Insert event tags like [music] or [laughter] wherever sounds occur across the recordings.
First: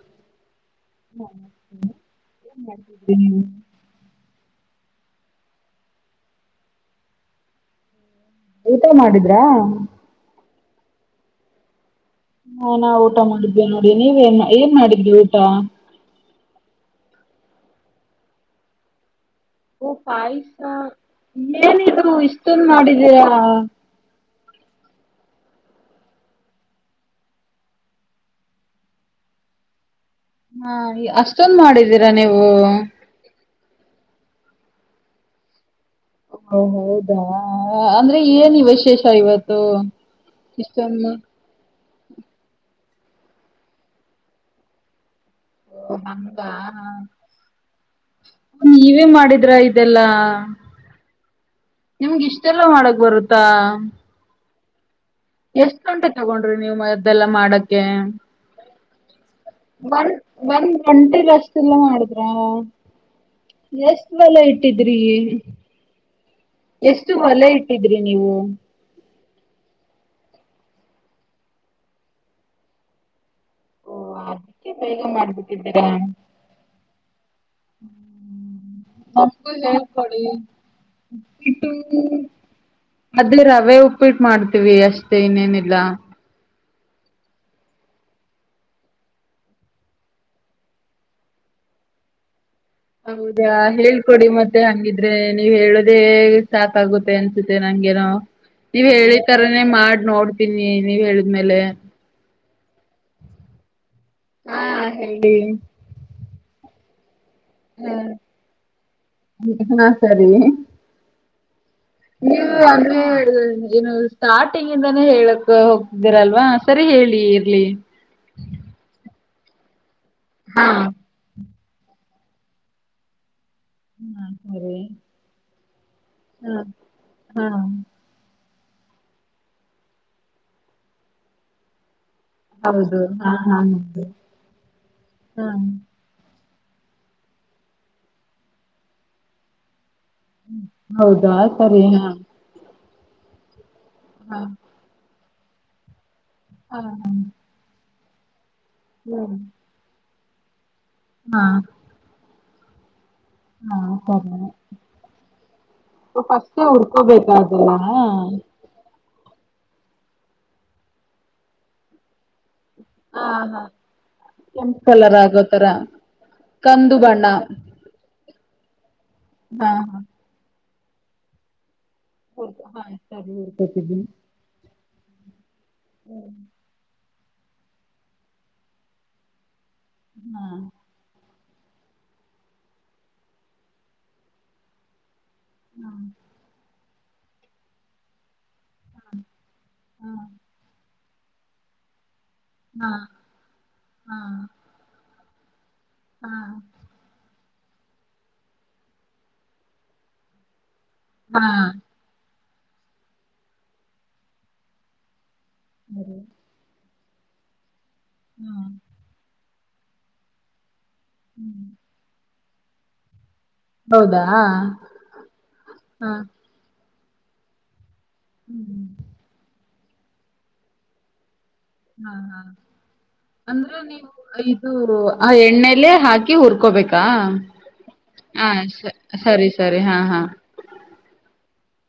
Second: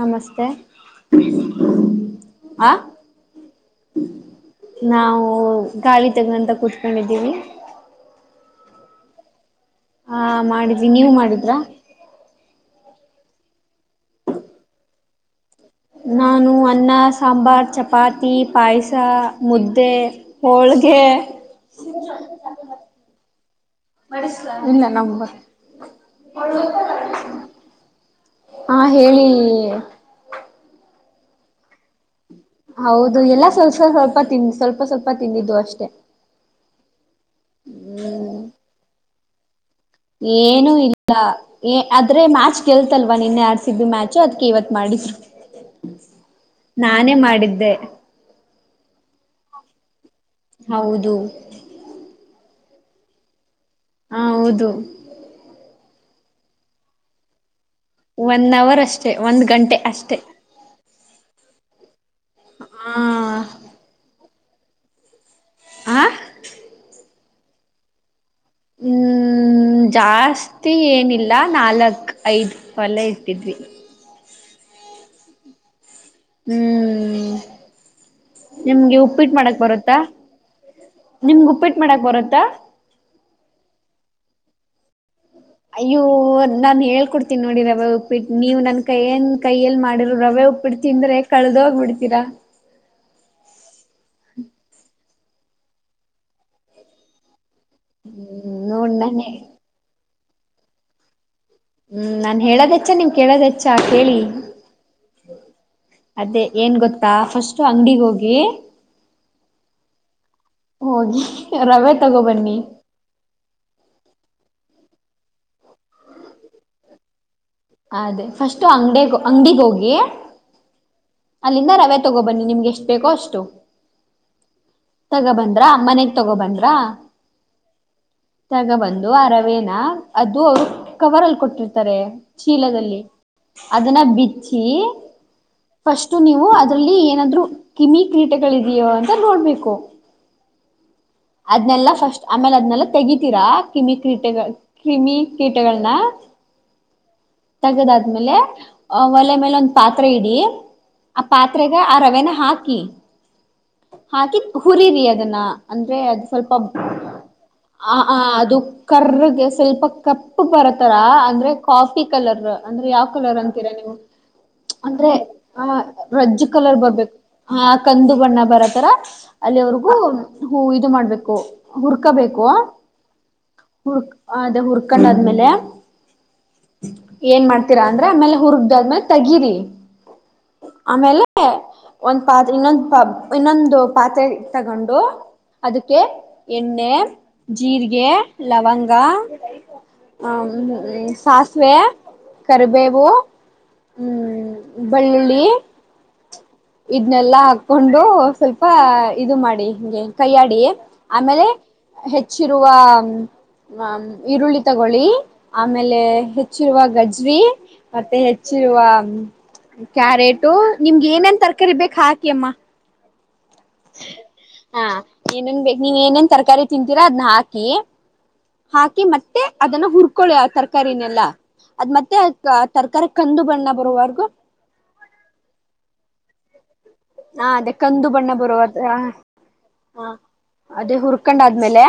ನಮಸ್ತೆ ಆಹ್ ನಾವು ಗಾಳಿ ತಗಂತ ಕೂತ್ಕನ್ಡಿದ್ದೀವಿ ಊಟ ಮಾಡಿದ್ರಾ? ಹಾ ಮಾಡಿದ್ವಿ, ನೀವು ಮಾಡಿದ್ರಾ? ಹಾ ನಾವ್ ಊಟ ಮಾಡಿದ್ವಿ ನೋಡಿ ನೀವೇನ್ ಏನ್ ಮಾಡಿದ್ರಿ ಊಟ ನಾನು ಅನ್ನ, ಸಾಂಬಾರ್, ಚಪಾತಿ, ಪಾಯ್ಸ ಓ ಪಾಯ್ಸ ಏನಿದು ಇಷ್ಟೊಂದು ಮಾಡಿದೀರಾ? ಇಲ್ಲ ನಮ್ ಹ ಹೇಳಿ ಹಾ ಅಷ್ಟೊಂದ್ ಮಾಡಿದೀರಾ ನೀವು ಹೌದು ಎಲ್ಲ ಸ್ವಲ್ಪ ಸೊ ಸ್ವಲ್ಪ ತಿನ್ ಸ್ವಲ್ಪ ಸ್ವಲ್ಪ ತಿಂದಿದ್ದು ಅಷ್ಟೇ ಓ ಹೌದಾ ಅಂದ್ರೆ ಏನ್ ವಿಶೇಷ ಇವ್ ಏನೂ ಇಲ್ಲ ಏನ್ ಆದ್ರೆ ಮ್ಯಾಚ್ ಗೆಲ್ತಲ್ವಾ ನಿನ್ನೆ ಆಡ್ಸಿದ್ದು ಮ್ಯಾಚು ಅದ್ಕೆ ಇವತ್ ಮಾಡಿದ್ ಓ, ಹಂಗಾ ನಾನೇ ಮಾಡಿದ್ದೆ ನೀವೇ ಮಾಡಿದ್ರ ಇದೆಲ್ಲಾ ಹೌದು ಇದೆಲ್ಲ ಮಾಡಕ್ ಬರುತ್ತಾ ಹಾ ಹೌದು ಎಷ್ಟ್ ಗಂಟೆ ತಗೊಂಡ್ರಿ ನೀವು ಮ ಇದ್ದೆಲ್ಲ ಮಾಡಕ್ ವನ್ ಅವರ್ ಅಷ್ಟೇ ಒಂದ್ ಗಂಟೆ ಅಷ್ಟೆ ಒಂಟಿ ರಷ್ಟ ಎಲ್ಲ ಮಾಡ ಹ ಎ ಹೊಲ ಇಟ್ಟಿದ್ರಿ ಎಷ್ಟ ಆ ಎಷ್ಟು ಹೊಲ ಇಟ್ಟಿದ್ರಿ ನೀವು ಹ್ಮ್ ಜಾಸ್ತಿ ಏನಿಲ್ಲ ನಾಲ್ಕು ಐದು ಹೊಲ ಇಟ್ಟಿದ್ವಿ ಓ ಅದಕ್ಕೆ ಬೇಗ ಮಾಡ್ಬಿಟ್ಟಿದ್ದೇನೆ ನಾ ಹ್ಮ್ ನಿಮ್ಗೆ ಉಪ್ಪಿಟ್ಟ ನಮ್ಗೂ ಮಾಡಕ್ ಬರತ್ತಾ ಹೇಳ್ಕೊಡಿ ನಿಮ್ಗ ಉಪ್ಪಿಟ್ಟು ಉಪ್ಪಿಟ್ಟ ಮಾಡಕ್ ಬರತ್ತಾ ಿಟ್ ಮಾಡ್ತೀವಿ ಅಷ್ಟೇ ಮ ಇನೇನಿಲ್ಲ ನಾನ್ ಹೇಳ್ಕೊಡ್ತೀನಿ ನೋಡಿ ರವೆ ಉಪ್ಪಿಟ್ಟ ನೀವು ನನ್ ಕೈ ಏನ್ ಕೈಯ ಎಲ್ಲಿ ಮಾಡಿರರು ರವೆ ಉಪ್ಪಿಟ್ಟ ತಿಂದ್ರೆ ಕಳ್ದ ಹೋಗ್ಬಿಡ್ತೀರಾ ಹೌದಾ ಹೇಳ್ಕೊಡಿ ಮತ್ತೆ ಹಂಗಿದ್ದ ಆದ್ರೆ ನೀವ್ ಹೇಳುದೇ ಸಾಕ ಆಾಗುತ್ತೆ ಅ ನಂಗೆೇನೋ ಹ್ಮ್ ನೀವ್ ನೋಡ್ ಹೇಳಿ ನಾನೇ ತರನೇ ಮಾಡಿ ನೋಡ್ ಇನ್ನ ಆಮೇಲೆ ಹೇಳೋದಚ್ಚ ನೀಮ್ ಕೇಳೋದಚ್ಚ ಹೇಳಿ ಹಾ ಹೇಳಿ ಅದೇ ಏನ್ ಗೊತ್ತ. ಸಾ. ಫಸ್ಟ್ ಅಂಗಡಿಿಗೆ ಹೋಗಿ ಹೋಗಿ. ರವೆ ನೀ ತಗೋಬನ್ನಿ ಅಂದ್ರೆ ಏನು ಸ್ಟಾರ್ಟಿಂಗ್. ಾನೇ ಹೇಳಕ್ ಹೋಗ್ತಿದ್ದೀರಲ್ವಾ ಸರಿ ಹೇಳಿ. ಇರ್ಲಿ ಅದೇ ಫಸ್ಟ್ ಅಂಗಡಿಗ. ಅಂಗಡಿಗೋಗಿ. ಹಾ. ಅಲ್ಲಿಂದ ರವೆ ತಗೋ ಬನ್ನಿ ನಿಮ್ಗೆ ಎಷ್ಟು ಬೇಕೋ ಅಷ್ಟು. ಹ ಸರಿ. ಮನೆಗೆ. ಹ್ಮ ಹಾ. ತಗ ಬಂದು ಅ ರವೇನಾ ಅದು ಅವರು ಕವರ್ ಅಲ್ಲಿ ಕೊಟ್ಟಿರ್ತಾರೆ. ಚೀಲದಲ್ಲಿ ಹೌದು ಹಾ ಹಾ ಅದನ್ನ ಹೌದು ಬಿಚ್ಚಿ. ಹಾ ಅಷ್ಟು ನೀವು ಅದ್ರಲ್ಲಿ ಏನಾದ್ರು ಕಿಮಿ ಕ್ರೀಟಗಳಿದೆಯೋ ಅಂತ ನೋಡ್ಬೇಕು. ಹೌದು ಆ ಸರಿ ಹಾ. ತೆಗೀತೀರಾ. ಕಿಮಿ ಹಾ ಕ್ರೀಟಗಳ್ ಕಿಮಿ. ಕೀಟಗಳ್ನ ಹಾ ಹಾಂ. ಅದ್ ಆದ್ಮೇಲೆ. ಆ ಒಲೆ ಮೇಲ್ ಒಂದ್ ಪಾತ್ ತ್ರೆ ಇಡಿ. ಆ ಹಾ ಪಾತ್ರೆಗೆ ಆ ರವೆನ ಹಾಕ್ ಕಿ ಹಾ ಸರಿ ಹಾಕಿ ಹುರಿರಿ ಅದನ್ನ ಅಂದ್ರೆ ಅದ್ ಸ್ವಲ್ಪ ಏ ಹುರ್ಕೊಬೇಕ ಅದನ್ನ ಆ ಹಾ ಅದು. ಕರ್ರಗೆ ಸ್ವಲ್ಪ ಕಪ್ಪ ಬರೊತ್ತರ ಅಂದ್ರೆ ಕಾಫಿ ಕಲರ್. ಅಂದ್ರೆ ಯಾವ್ ಕಲರ್ ಹಾ ಅಂತೀರಾ ನೀವು ಕೆಂಪ್ ಅಂದ್ರೆ. ಕಲರ್ ಆಗೋ ಹ ತರ ರೆಜ್ಜ್ ಕಲರ್ ಕಂದು ಬರ್ಬೇಕು ಬಣ್ಣ ಹ ಕಂದು ಬಣ್ಣ. ಬರೊತ್ತರ. ಹಾ ಅಲ್ಲಿವ್ರಗೂ. ಹಾ ಹ್ಮ ಇದು ಮಾಡ್ಬೇಕು. ಹುರ್ಕಬೇಕು ಹುರ್ಕೊ ಹಾ ಸರಿ ಹುರ್ಕೊತಿದ್ವಿ ಹುರ್ ಅದೇ ಹುರ್ ಕಂಡಾದ್ಮೇಲೆ. ಹ್ಮ್ ಏನ್ ಮಾಡ್ತೀರಾ ಅಂದ್ರೆ ಆಮೇಲ್ ಹುರ್ಗ್ದಾದ್ಮೇಲ್ ತಗಿರಿ. ಹ್ಮ ಆಮೇಲೆ ಒಂದ್ ಪಾತ್ರೆ ಇನ್ನೊಂದ್ ಇನ್ನೊಂದ್ ಪಾತ್ರೆ ತಗೊಂಡು. ಅದುಕ್ಕೆ ಎಣ್ಣೆ. ಜೀರ್ಗೆ ಲವಂಗ ಹಾ ಹ್ಮ್ ಹ್ಮ್. ಸಾಸ್ವೆ ಹಾ ಕರ್ಬೇವು ಹಾ ಹ್ಮ್ ಬಳ್ ಳ್ಳಿ ಹಾ ಇದ್ನೆಲ್ಲಾ ಹಾಕೊಂಡು ಸ್ವಲ್ಪ ಇದು ಮಾಡಿ ಹಿಂಗೆ ಕೈಯಾಡಿ. ಹಾ ಆಮೇಲೆ ಹೆಚ್ ಚ್ಚಿರುವ ಈರುಳ್ಳಿ ತಗೊಳ್ಳಿ. ಆಮೇಲೆ ಸರಿ ಹೆಚ್ಚಿರುವ ಗಜ್ ಜ್ರಿ. ಮತ್ತೆ ಹಾ ಹೆಚ್ಚಿರುವ. ಕ್ಯಾರೇಟು ನಿಮ್ಗ್ ಏನನ್ ತರ್ ಹ್ಮ್ ಕಾಕಿ ಅಮ್ಮ. ಹಾ ಏನೇನ್ ಬ, ನೀನ್ ಏನೇನ್ ತರ್ಕಾರಿ ತಿಂ ತೀರ ಅದ್ನ ಹಾಕಿ. ಹ್ಮ್ ಹಾಕಿ ಮತ್ತೆ. ಅದನ್ನ ಹುರ್ಕೊಳ್ಳಿ ಆ ತರ್ಕಾರಿನೆಲ್ಲಾ. ಹಾ ಹಾ ಬಣ್ಣ ಅಂದ್ರೆ ನೀವು ಬರುವವರ್ಗೂ ಇದು ಆ ಎಣ್ಣೆಲೆ ಹಾಕಿ ಹುರ್ಕೋಬೇಕಾ. ಹಾ ಅದೇ ಕಂದು ಬಣ್ಣ ಬರುವ ಹಾ ಅದೇ ಹುರ್ಕೊಂಡ್ ಅದ್ಮೇಲೆ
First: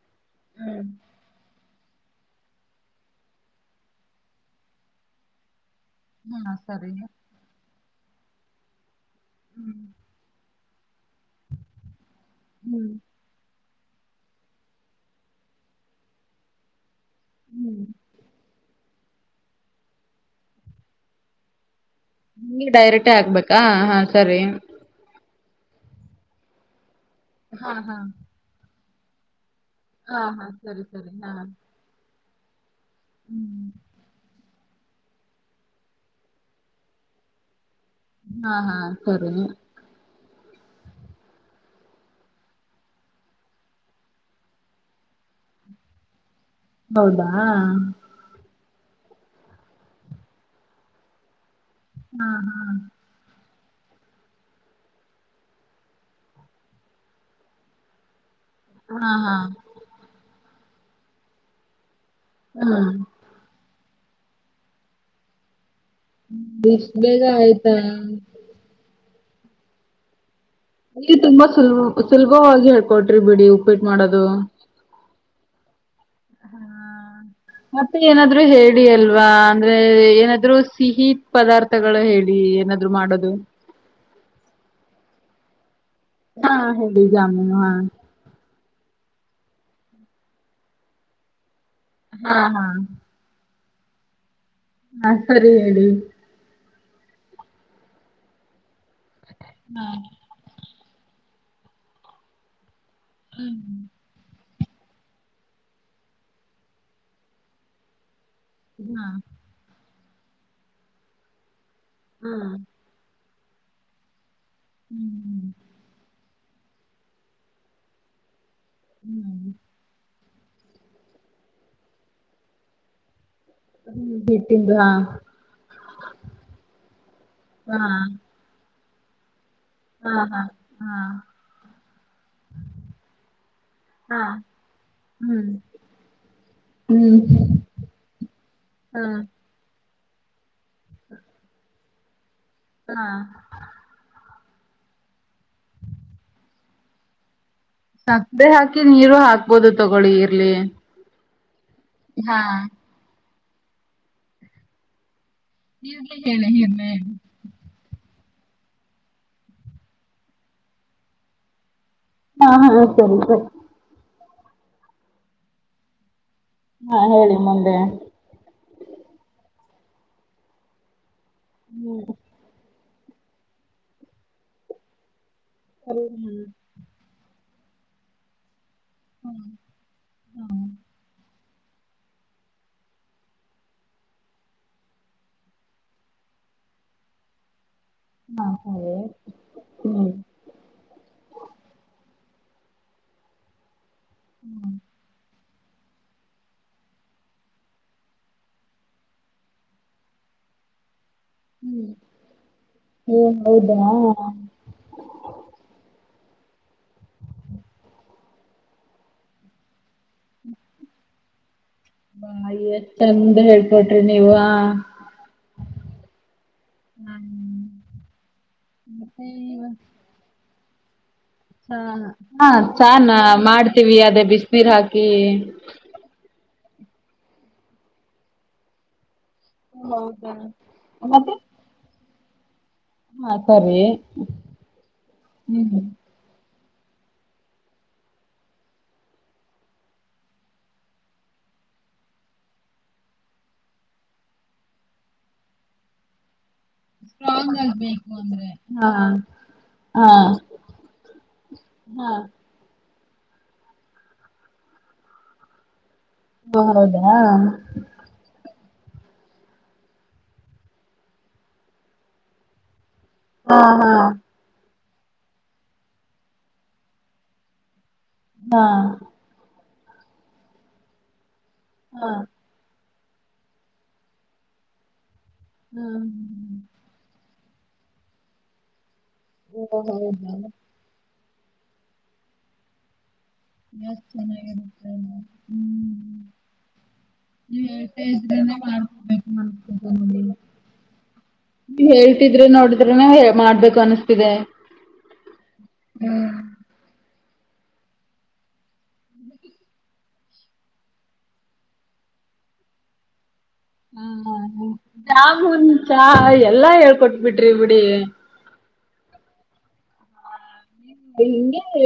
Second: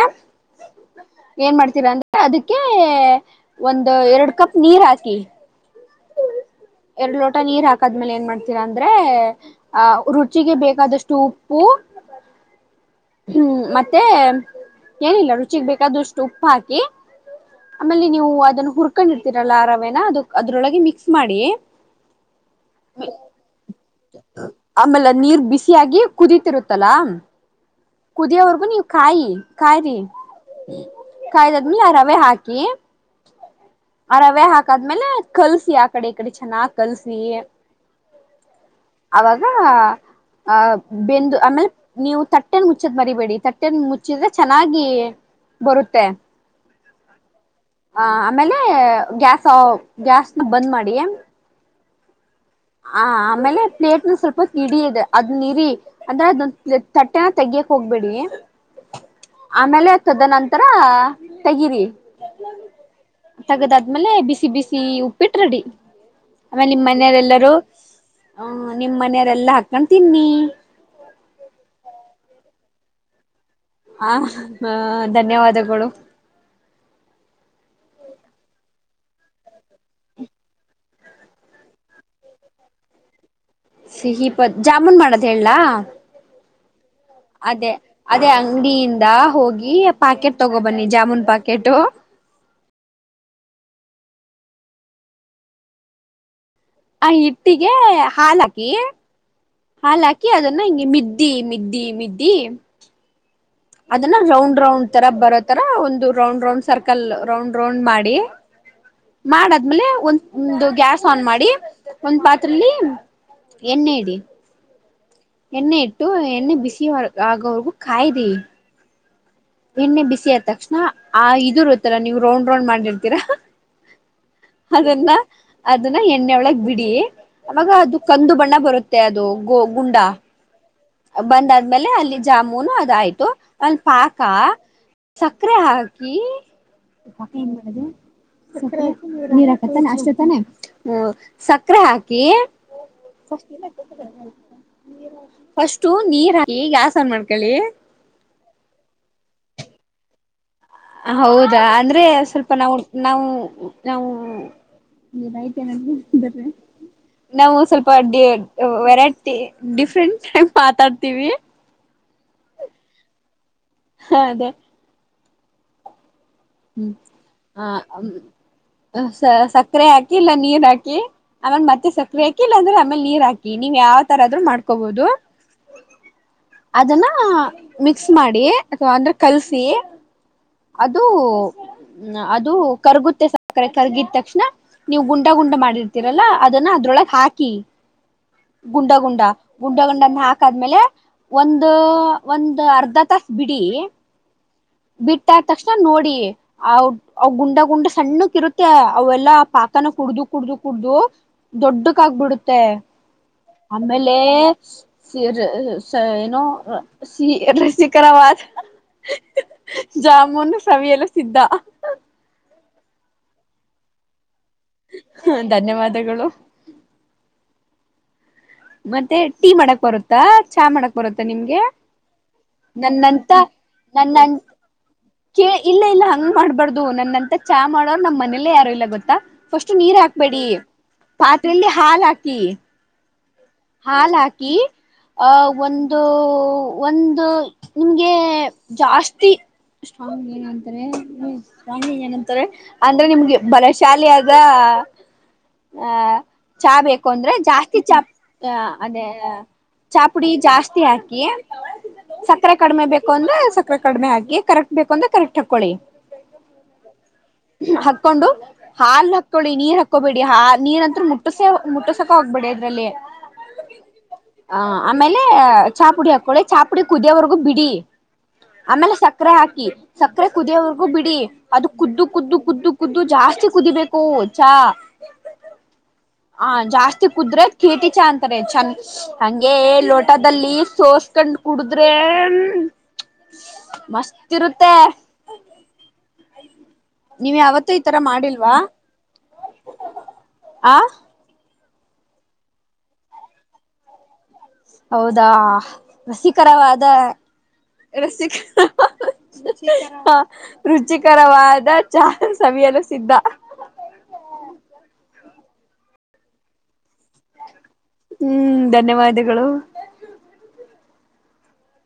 ಹ್ಮ್ ಏನ್ ಮಾಡ್ತ ತಿರ ಅಂದ್ರೆ ಅದುಕ್ಕೆ ಒಂದು ಎರಡ್ ಕಪ್ ನೀರ್ ಹಾಕಿ. ಹ್ಮ ಅದ್ ಸರಿನೆ. ಕದ್ಮೇಲೆ ಏನ್ ಮಾಡ್ತಿರ ಅಂದ್ರೆ. ವೈರ್ ಅ ರುಚಿಗೆ ಬೇಕ್ ಕದಷ್ಟು ಉಪ್ಪು. ಹ್ಮ್ ಹ್ಮ್ ಮತ್ ಮತ್ತೆ ಏನಿಲ್ಲ ರುಚಿಗ್ ಬೇಕಾದಷ್ಟ ಉಪ್ಪ ಹಾಕಿ. ಆಮೇಲೆ ನೀವು ಅದನ್ನು. ಹುರ್ಕೊಂಡಿರ್ತಿರಲ್ಲ ಆ ರವೇನ ಅದ್ ದ್. ಅದ್ರೊಳಗೆ ಮಿಕ್ಸ್ ಮಾಡಿ. ನಿಗ್ ಡೈರೆಕ್ಟೇ ಹಾಕ್ಬೇಕಾ ಹಾ ಸರಿ. ಆಮೇಲೆ ನೀರ್ ಬಿಸಿಯಾಗಿ ಕುದೀತಿರುತ್ತಲಾ. ಹಾ ಹಾ ಕುದಿಯವರ್ಗು ನೀ ಕಾಯಿ ಕಾಯ್ರಿ ಹಾ ಹಾ ಸರಿ ಸರಿ ಹಾ ಕಾಯ್ದದ್ಮಲೆ ಅ ರವೆ ಹಾಕಿ. ಕಿ ಹ್ಮ್ ಆ ರವೆ ಹಾಕ್ ಕದ್ಮೇಲೆ ಕಲ್ಸಿ ಆ ಕಡೆ ಈ ಕಡೆ ಚೆನ್ನಾಗ್ ಕಲ್ಸಿ. ಹಾ ಹಾ ಸರಿ. ಅವಾಗ ಆ ಬೆಂದು ಆಮೇಲ್ ನೀವು ತ ತಟ್ಟೆನ್ ಮುಚ್ಚದ್ ಮರಿಬೇಡಿ ತಟ್ಟೆನ್ ಮುಚ್ಚಿದ್ರೆ ಚೆನ್ನಾಗಿ ಬರುತ್ತೆ. ಬೌದ ಹಾ ಆ ಆಮೇಲೆ ಗ್ಯಾಸ್ ಗ್ಯಾಸ್ನ ಬಂದ್ ಮಾಡಿ. ಹಾ ಹ ಹ ಆಮೇಲೆ ಪ್ಲೇಟ್ನ ಸ್ವಲ್ಪ ಹೋತ್ ಇಡಿ ಇದೆ ಅದ್ನ್ ಇರಿ ಅಂದ್ರೆ ಅದ್ ತಟ್ಟೆನ ತೆಗ್ಯಕ್ ಹೋಗ್ಬೇಡಿ. ಹಾ ಹಾ ಆಮೇಲೆ ತದ ನಂತ್ ಹರ ತೆಗೀರಿ ಹಾ ಆದ್ಮೇಲೆ ಬಿಸಿ ಬಿಸಿ ಉಪ್ಪಿಟ್ಟ ರೆಡಿ ಆಮೇಲೆ ಬ್ ನಿಮ್ ಬೇಗ ಆಯ್ತು ಹ ಮನೆಯರೆಲ್ಲಾ ಹಾಕೊಂಡ್ ತಿನ್ನಿ ಅಲ್ಲಿ ತುಂಬಾ ಸುಲ ಸುಲಭವಾಗಿ ಹೇಳ್ಕೊಟ್ರಿ ಬಿಡಿ ಉಪ್ಪಿಟ್ಟು ಹ ಮಾಡೋದು ಹ ಧನ್ಯವಾದಗಳು ಹಾ ಮತ್ತೆ ಏನಾದ್ರು ಹೇಳಿ ಅಲ್ವಾ ಅಂದ್ರೆ ಏನಾದ್ರು ಸಿಹಿ ಪದಾರ್ಥಗಳು ಹೇಳಿ ಏನಾದ್ರು ಮಾಡೋದು ಸಿಹಿಪತ್ ಜಾಮೂನ್ ಮಾಡೋದ್ ಹೇಳಲಾ ಹಾ ಹೇಳಿ ಜಾಮೂನು ಹಾ ಅದೇ ಅದೇ ಅಂಗಡಿಯಿಂದ ಹೋಗಿ ಪಾಕೆಟ್ ತಗೋಬನ್ನಿ ಜಾಮೂನ್ ಪಾಕೆಟ್ ಹಾ ಹಾ ಹಾ ಸರಿ ಹೇಳಿ ಆ ಹಟ್ಟಿಗೆ ಹಾಲಾಕಿ ಹಾ ಹಕ್ಕಿ ಅದನ್ನ ಹ ಮ್ದಿ ಮಿದ್ದಿ ಮಿದ್ದಿ ಹ್ಮ್ ಅದನ್ನ ರೌಂಡ್ ರೌಂಡ್ ತರ ಬರೋತರ ಒಂದು round round circle round round ಮಾಡಿ ಹಾ ಮಾಡದ್ಮೇಲೆ ಒ ಒಂದು ಗ್ಯಾಸ್ ಆನ್ ಮಾಡಿ ಒಂದ್ ಹಾ ಪಾತ್ರಲ್ಲಿ ಎಣ್ಣೆ ಇಡಿ ಹ್ಮ್ ಹ್ಮ್ ಎಣ್ಣೆ ಇಟ್ಟು ಎಣ್ಣೆ ಬಿಸಿ ಆಗವ್ರಗೂ ಕಾಯರಿ ಹ್ಮ್ ಎಣ್ಣೆ ಬಿಸಿ ಆದ ತಕ್ಷಣ ಆ ಇದುರುತಲ್ಲ ನೀವ್ ರೌಂಡ್ ರೌಂಡ್ ಮಾಡಿರ್ತೀರಾ ಹಿಟ್ಟಿಂದು ಹಾ ಅದನ್ನ ಅದನ್ನ ಎಣ್ಣೆ ಒಳಗ್ ಬಿಡಿ ಅವಾಗ ಹಾ ಅದು ಕಂದು ಬಣ್ಣ ಬರುತ್ತೆ ತ್ಯ ಅದು ಗೋ ಗುಂಡಾ ಹಾ ಹಾ ಹಾ ಬಂದಾದ್ಮೇಲೆ ಅಲ್ಲಿ ಜಾಮೂನು ಅದಾಯ್ತು ಅಲ್ಲಿ ಪಾಕ ಹಾ ಹ್ಮ್ ಸಕ್ಕರೆ ಹಾಕಿ- ಹ್ಮ್ ಹಾಕಿ ಏನ್ ಮಾಡೋದು ಸಕ್ಕರೆ ಹಾ ನಿರಾಕದ್ ತಾನೇ ಅಷ್ಟೇ [unintelligible] ಹ ಸಕ್ಕರೆ ಹಾಕಿ ಹಾ [unintelligible] ನಿರಾಕಿ ಫಸ್ಟು ನೀರ್ ಹಾಕಿ ಎಯ್ ಗ್ಯಾಸ್ ಆನ್ ಮಾಡ್ಕೊಳ್ಳಿ ಸಕ್ಕರೆ ಹಾಕಿ ನೀರು ಹಾಕ್ಬೋದು ತಗೊಳ್ಳಿ ಇರ್ಲಿ ಹೌದ್ ಯ ಅಂದ್ರೆ ಹಾ ಸ್ವಲ್ಪ ನಾವು ನಾವು. ಹು ನಾವು. ನೈಟ್ ಏನಾದ್ರು ಇರ್ಲಿ ಹೇಳಿ ಇರ್ಲಿ [unintelligible] ಹೇಳಿ ನಾವು ಸ್ವಲ್ಪ ವೆರೈಟಿ ಡಿಫ್ರೆಂಟ್ ಟೈಪ್ ಮಾತಾಡ್ತೀವಿ. ಹಾ ಹಾ ಸರಿ ಸರಿ. ಹಾ ಅದೇ. ಹ್ಮ್ ಹಾ ಹೇಳಿ ಮುಂದೆ ಹ ಅಂ ಸ ಸಾ. ಸಕ್ಕರೆ ಹಾಕಿ ಇಲ್ಲ ನೀನ್ ಹಾಕಿ. ಅವಗ್ ಮತ್ತೆ ಸಕ್ರೀ ಹಾಕಿ ಇಲ್ಲಾಅಂದ್ರೆ ಆಮೇಲೆ ನೀರ್ ಹಾಕಿ ನೀವ್ ಯಾವ್ ತರ ಆದ್ರು ಮಾಡ್ಕೋಬಹುದು. ಅದನ್ನ [unintelligible] ಮಿಕ್ಸ್ ಮಾಡಿ. ಅಥವಾ ಆದ್ರೆ ಕಳ್ಸಿ. ಹ್ಮ್ ಅದು ಅದು ಕರ್ಗುತ್ತೆ ಸಕ್ಕರೆ ಕರ್ಗಿದ ತಕ್ಷಣ ನೀವು ಗುಂಡ ಗುಂಡ ಮಾಡಿರ್ತೀರಲ್ಲ ಅದನ್ನ ಅದ್ರೊಳಗ್ ಹಾಕಿ. ಹಾ ಗುಂಡ ಸರಿ ಗುಂಡ ಗುಂಡ ಗುಂಡ ಹ್ಮ್ ಹಾಕಾದ್ಮೇಲೆ ಒಂದು. ಒಂದ್ ಅರ್ಧ ತಾಸು ಬಿಡಿ. ಹ್ಮ್ ಮತ್ತ ತಕ್ಷಣ ನೋಡಿ ಅವ ಅವ ಗುಂಡ ಗುಂಡ ಸಣ್ಣಕ್ ಇರುತ್ತೆ ಅವೆಲ್ಲಾ ಪಾಕನ ಕುಡ್ದು ಕುಡ್ದು ಕುಡ್ದು. ದೊಡ್ಡಕ ಆಗ್ಬಿಡುತ್ತೆ ಹ್ಮ್ ಆಮೇಲೆ ಹೌದಾ ಸ ಏನು. No C ರಸಿಕರವಾದ. ಜಾಮೂನು ಸವಿಯಲು ಸಿದ್ದ. ಬಾಯ ಎಸ್ಟ್ ಚೆಂದ ಹೇಳ್ಕೊಟ್ರಿ ನೀವು ಅ. ಹ ಧನ್ಯವಾದಗಳು. ಮತ್ತೆ ಟೀ ಮಾಡಕ್ ಬರುತ್ತಾ. ಚಾ ಮಾಡೋಕ್ ಚಾ ಹಾ ಚಾ ನ ನನ್ನಂತ ಮಾಡ್ತೀವಿ ಅದೇ ನನ್ನಂತ ಬಿಸಿನೀರ್ ಹಾಕಿ. ದು ನನ್ನಂತ ಚಾ ಮಾಡೋರು ನಮ್ ಮನೇಲ್ಲೇ ಯಾರು ಇಲ್ಲ ಗೊತ್ತಾ. ಫಸ್ಟ್ ನೀರ್ ಹೌದಾ ಹಾಕ್ಬೇಡಿ ಮತ್ತೆ ಪಾತ್ರೆಯಲ್ಲಿ ಹಾಲ್ ಹಾಕ್ ಕೀ. ಹಾ ಸರಿ ಹಾಲ್ ಹಾಕಿ ಆ ಹ್ಮ್ ಒಂದು. ಒಂದು ನಿಮ್ಗೆ ಜಾಸ್ತಿ ಸ್ಟ್ರಾಂಗ್ ಏನಂತಾರೆ ಸ್ಟ್ರಾಂಗ್ ಏನಂತಾರೆ ಅಂದ್ರೆ ನಿಮ್ಗೆ ಬಲಶಾಲಿಯಾದ ಆ. ಚಾ ಬೇಕು ಅಂದ್ರೆ ಜಾಸ್ತಿ ಚಾಪ್ ಹಾ ಅದೇ ಹಾ ಚಾಪುಡಿ ಜಾಸ್ತಿ ಹಾಕಿ ಹಾ ಸಕ್ಕರೆ ಕಡಿಮೆ ಬೇಕು. ಹಕೊಂಡ್ರ ಸಕ್ಕ್ರರೆ ಕಡಿಮೆ ಹಾಕಿ ಕರೆಕ್ಟ್ ಬೇಕಂದ್ರೆ ಕರೆಕ್ಟ್ ಹಾಕ್ಕೊಳ್ಳಿ ಹಓ ಹೌದಾ ಹಾಕೊಂಡು ಹಾಲ್ ಹಾಕ್ಕೊಳ್ಳಿ ನೀರ್ ಹಾಕೋಬೇಡಿ ಹಾ ನೀರ್ಂತತ್ರೂ ಮುಟ್ಟಸ ಮುಟ್ಟಸಕ ಹೋಗ್ಬೇಡಿ ಅ ಇದದಲೇ ಹಾ ಹಾ ಹ ಆಮೇಲೆ ಚಾಪುಡಿ ಹಾಕೊಳ್ಳಿ ಚಾಪುಡಿ ಕುದಿಯವರೆಗೂ ಬಿಡಿ ಹಾ ಆಮೇಲೆ ಸಕ್ಕರೆ ಹಾಕಿ ಸಕ್ಕರೆ ಕುದಿಯೋವ್ರಗೂ ಬಿಡಿ ಅದು ಕುದ್ದು ಹಾ ಕುದ್ದು ಕುದ್ದು ಕುದ್ದು ಜಾಸ್ತಿ ಕುದಿಬೇಕು ಚಾ ಹ ಹ್ಮ್ ಜಾಸ್ತಿ ಕುದ್ರೆ ಕಿರ್ಟಿ ಚ ಅಂತರ ಂದ ಹಂಗೆ ಓ ಹೌದಾ ಲೋಟದಲ್ಲಿ ಸೋ ಕಂಡ ಕುಡುದ್ರೆ ಜಾಸ್ತ ನ ಮಸ್ತ್ ಇರುತ್ತೆ ಹ್ಮ್ ನೀವ್ ಯಾವತ್ತೂ ಈ ತರ ಮಾಡಿಲ್ವಾ ನೀಜ ಮಾಡಕೊಬೇಕು ಆ ಹೇಳ್ತಿದ್ರೆ ನೋಡಿದ್ರೆ ನ ಮಾಡ್ಬೇಕು ಅನಿಸ್ತಿದೆ ಹೌದಾ ರಸಿಕರವಾದ ರಸಿಕ ಹಾ ರುಚಿಕರವಾದ ಚಹಾ ಸವಿಯಲು ಸಿದ್ಧ ಹ ಜಾಮೂನ್ ಚಾ ಎಲ್ಲಾ ಹೇಳ್ಕೊಟ್ ಬಿಿಟ್ರಿ ಬಿಟಿ ಹ್ಮ್ ಧನ್ಯವಾದ ವ್ದಗಳು ಹಂಗೆ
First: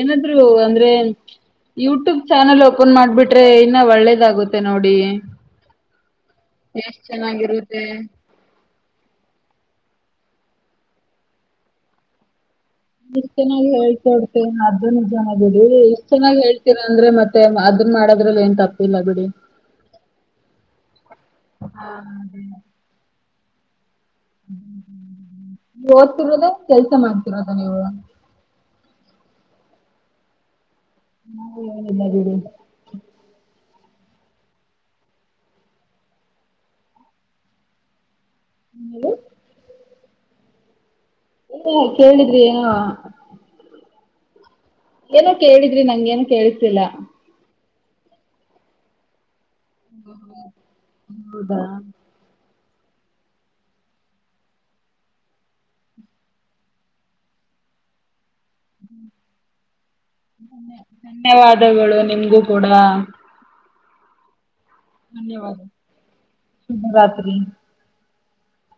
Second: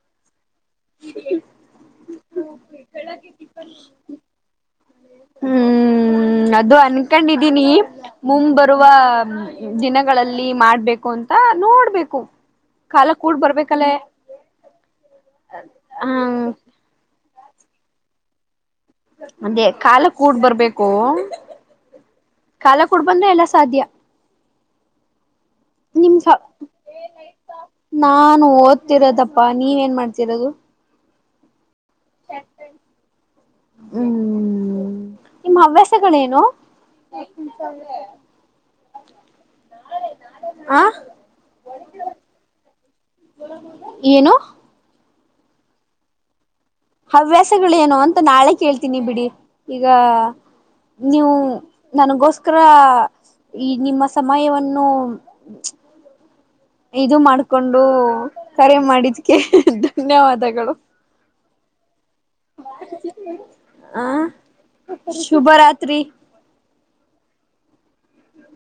ಏನಾದರು ಅಂದ್ರೆ ಯೂಟ್ಯೂಬ್ ಚಾನೆಲ್ ಓಪನ್ ಮಾಡ್ಬಿಟ್ರೆ ಇನ್ನ ಒಳ್ಳೇದಾಗುತ್ತೆ ನೋಡಿ ಹ್ಮ್ ಅದು ಎಷ್ಟ್ ಅನ್ಕೊಂಡಿದೀನಿ ಚೆನ್ನಾಗಿರುತ್ತೆ ಮು ಬರುವ ದಿನಗಳಲ್ಲಿ ಮಾಡ್ಬೇಕು ಅಂತ ನೋಡ್ಬೇಕು ಕಾಲ ನೀಷ್ಟ ಕೂಡ್ ಚೆನ್ನಾಗಿ ಬರ್ಬೇಕಲ್ಲ ಹೇಳ್ತೊಡ್ತೇ ಅದ್ದುನ ಚನಾಗೀ ಇಷ್ಟ ಚೆನ್ನಾಗಿ ಹ್ಮ್ ಹೇಳ್ತೀರ ಅಂದ್ರೆ ಮತ್ತೆ ಮ ಅದನ್ನ ಮಾಡೋದ್ರಲ್ಲಿ ಏನ್ ತಪ್ಪ ಅಂದೆ ಕಾಲ ಕೂಡ್ ಬರ್ಬೇಕು ಕಾಲ ಕೂಡ್ ಬಂದ್ರೆ ಎಲ್ಲ ಸಾದ ಹ್ಮ್ ಹ್ಮ ನೀ ಓದ್ತಿರೋದ ಕೆಲ್ಸ ಮಾಡ್ತಿರೋದ ನೀವು ಪ್ಪ ನೀವ್ ಏನ್ ಮಾಡ್ತಿರೋದು. ಹ್ಮ ಏನಿಲ್ಲ ಬಿಡಿ. ಹ್ಮ್ ನಿಮ್ ಹವ್ಯಾಸಗಳೇನು. ಹ್ಮ ಆ ಹು ಕೇಳಿದ್ರಿ ಏನೂ. ಏನು. ಏನೋ ಕೇಳಿದ್ರಿ ನಂಗ ಏನೋ ಕೇಳಿದಿ ಇಲ್ಲ. ಏನು ಅಂತ ನಾಳೆ ಕೇಳ್ತೀನಿ ಬಿಡಿ. ಈಗ ನೀವು ಹೌದಾ ನನಗೋಸ್ಕ ಕ್ರ ಈ ನಿಮ್ಮ ಸಮಯವನ್ನು. ಇದು ಮಾಡ್ಕೊಂಡು ಕರೆ ಮಾಡಿದ್ಕೆ. ಧನ್ಯವಾದಗಳು ಧನ್ಯ ಧನ್ಯವಾದಗಳು ನಿಮ್ಗೂ ಕೂಡ. ಹ ಧನ್ಯವಾದ ಶುಭರಾತ್ರಿ.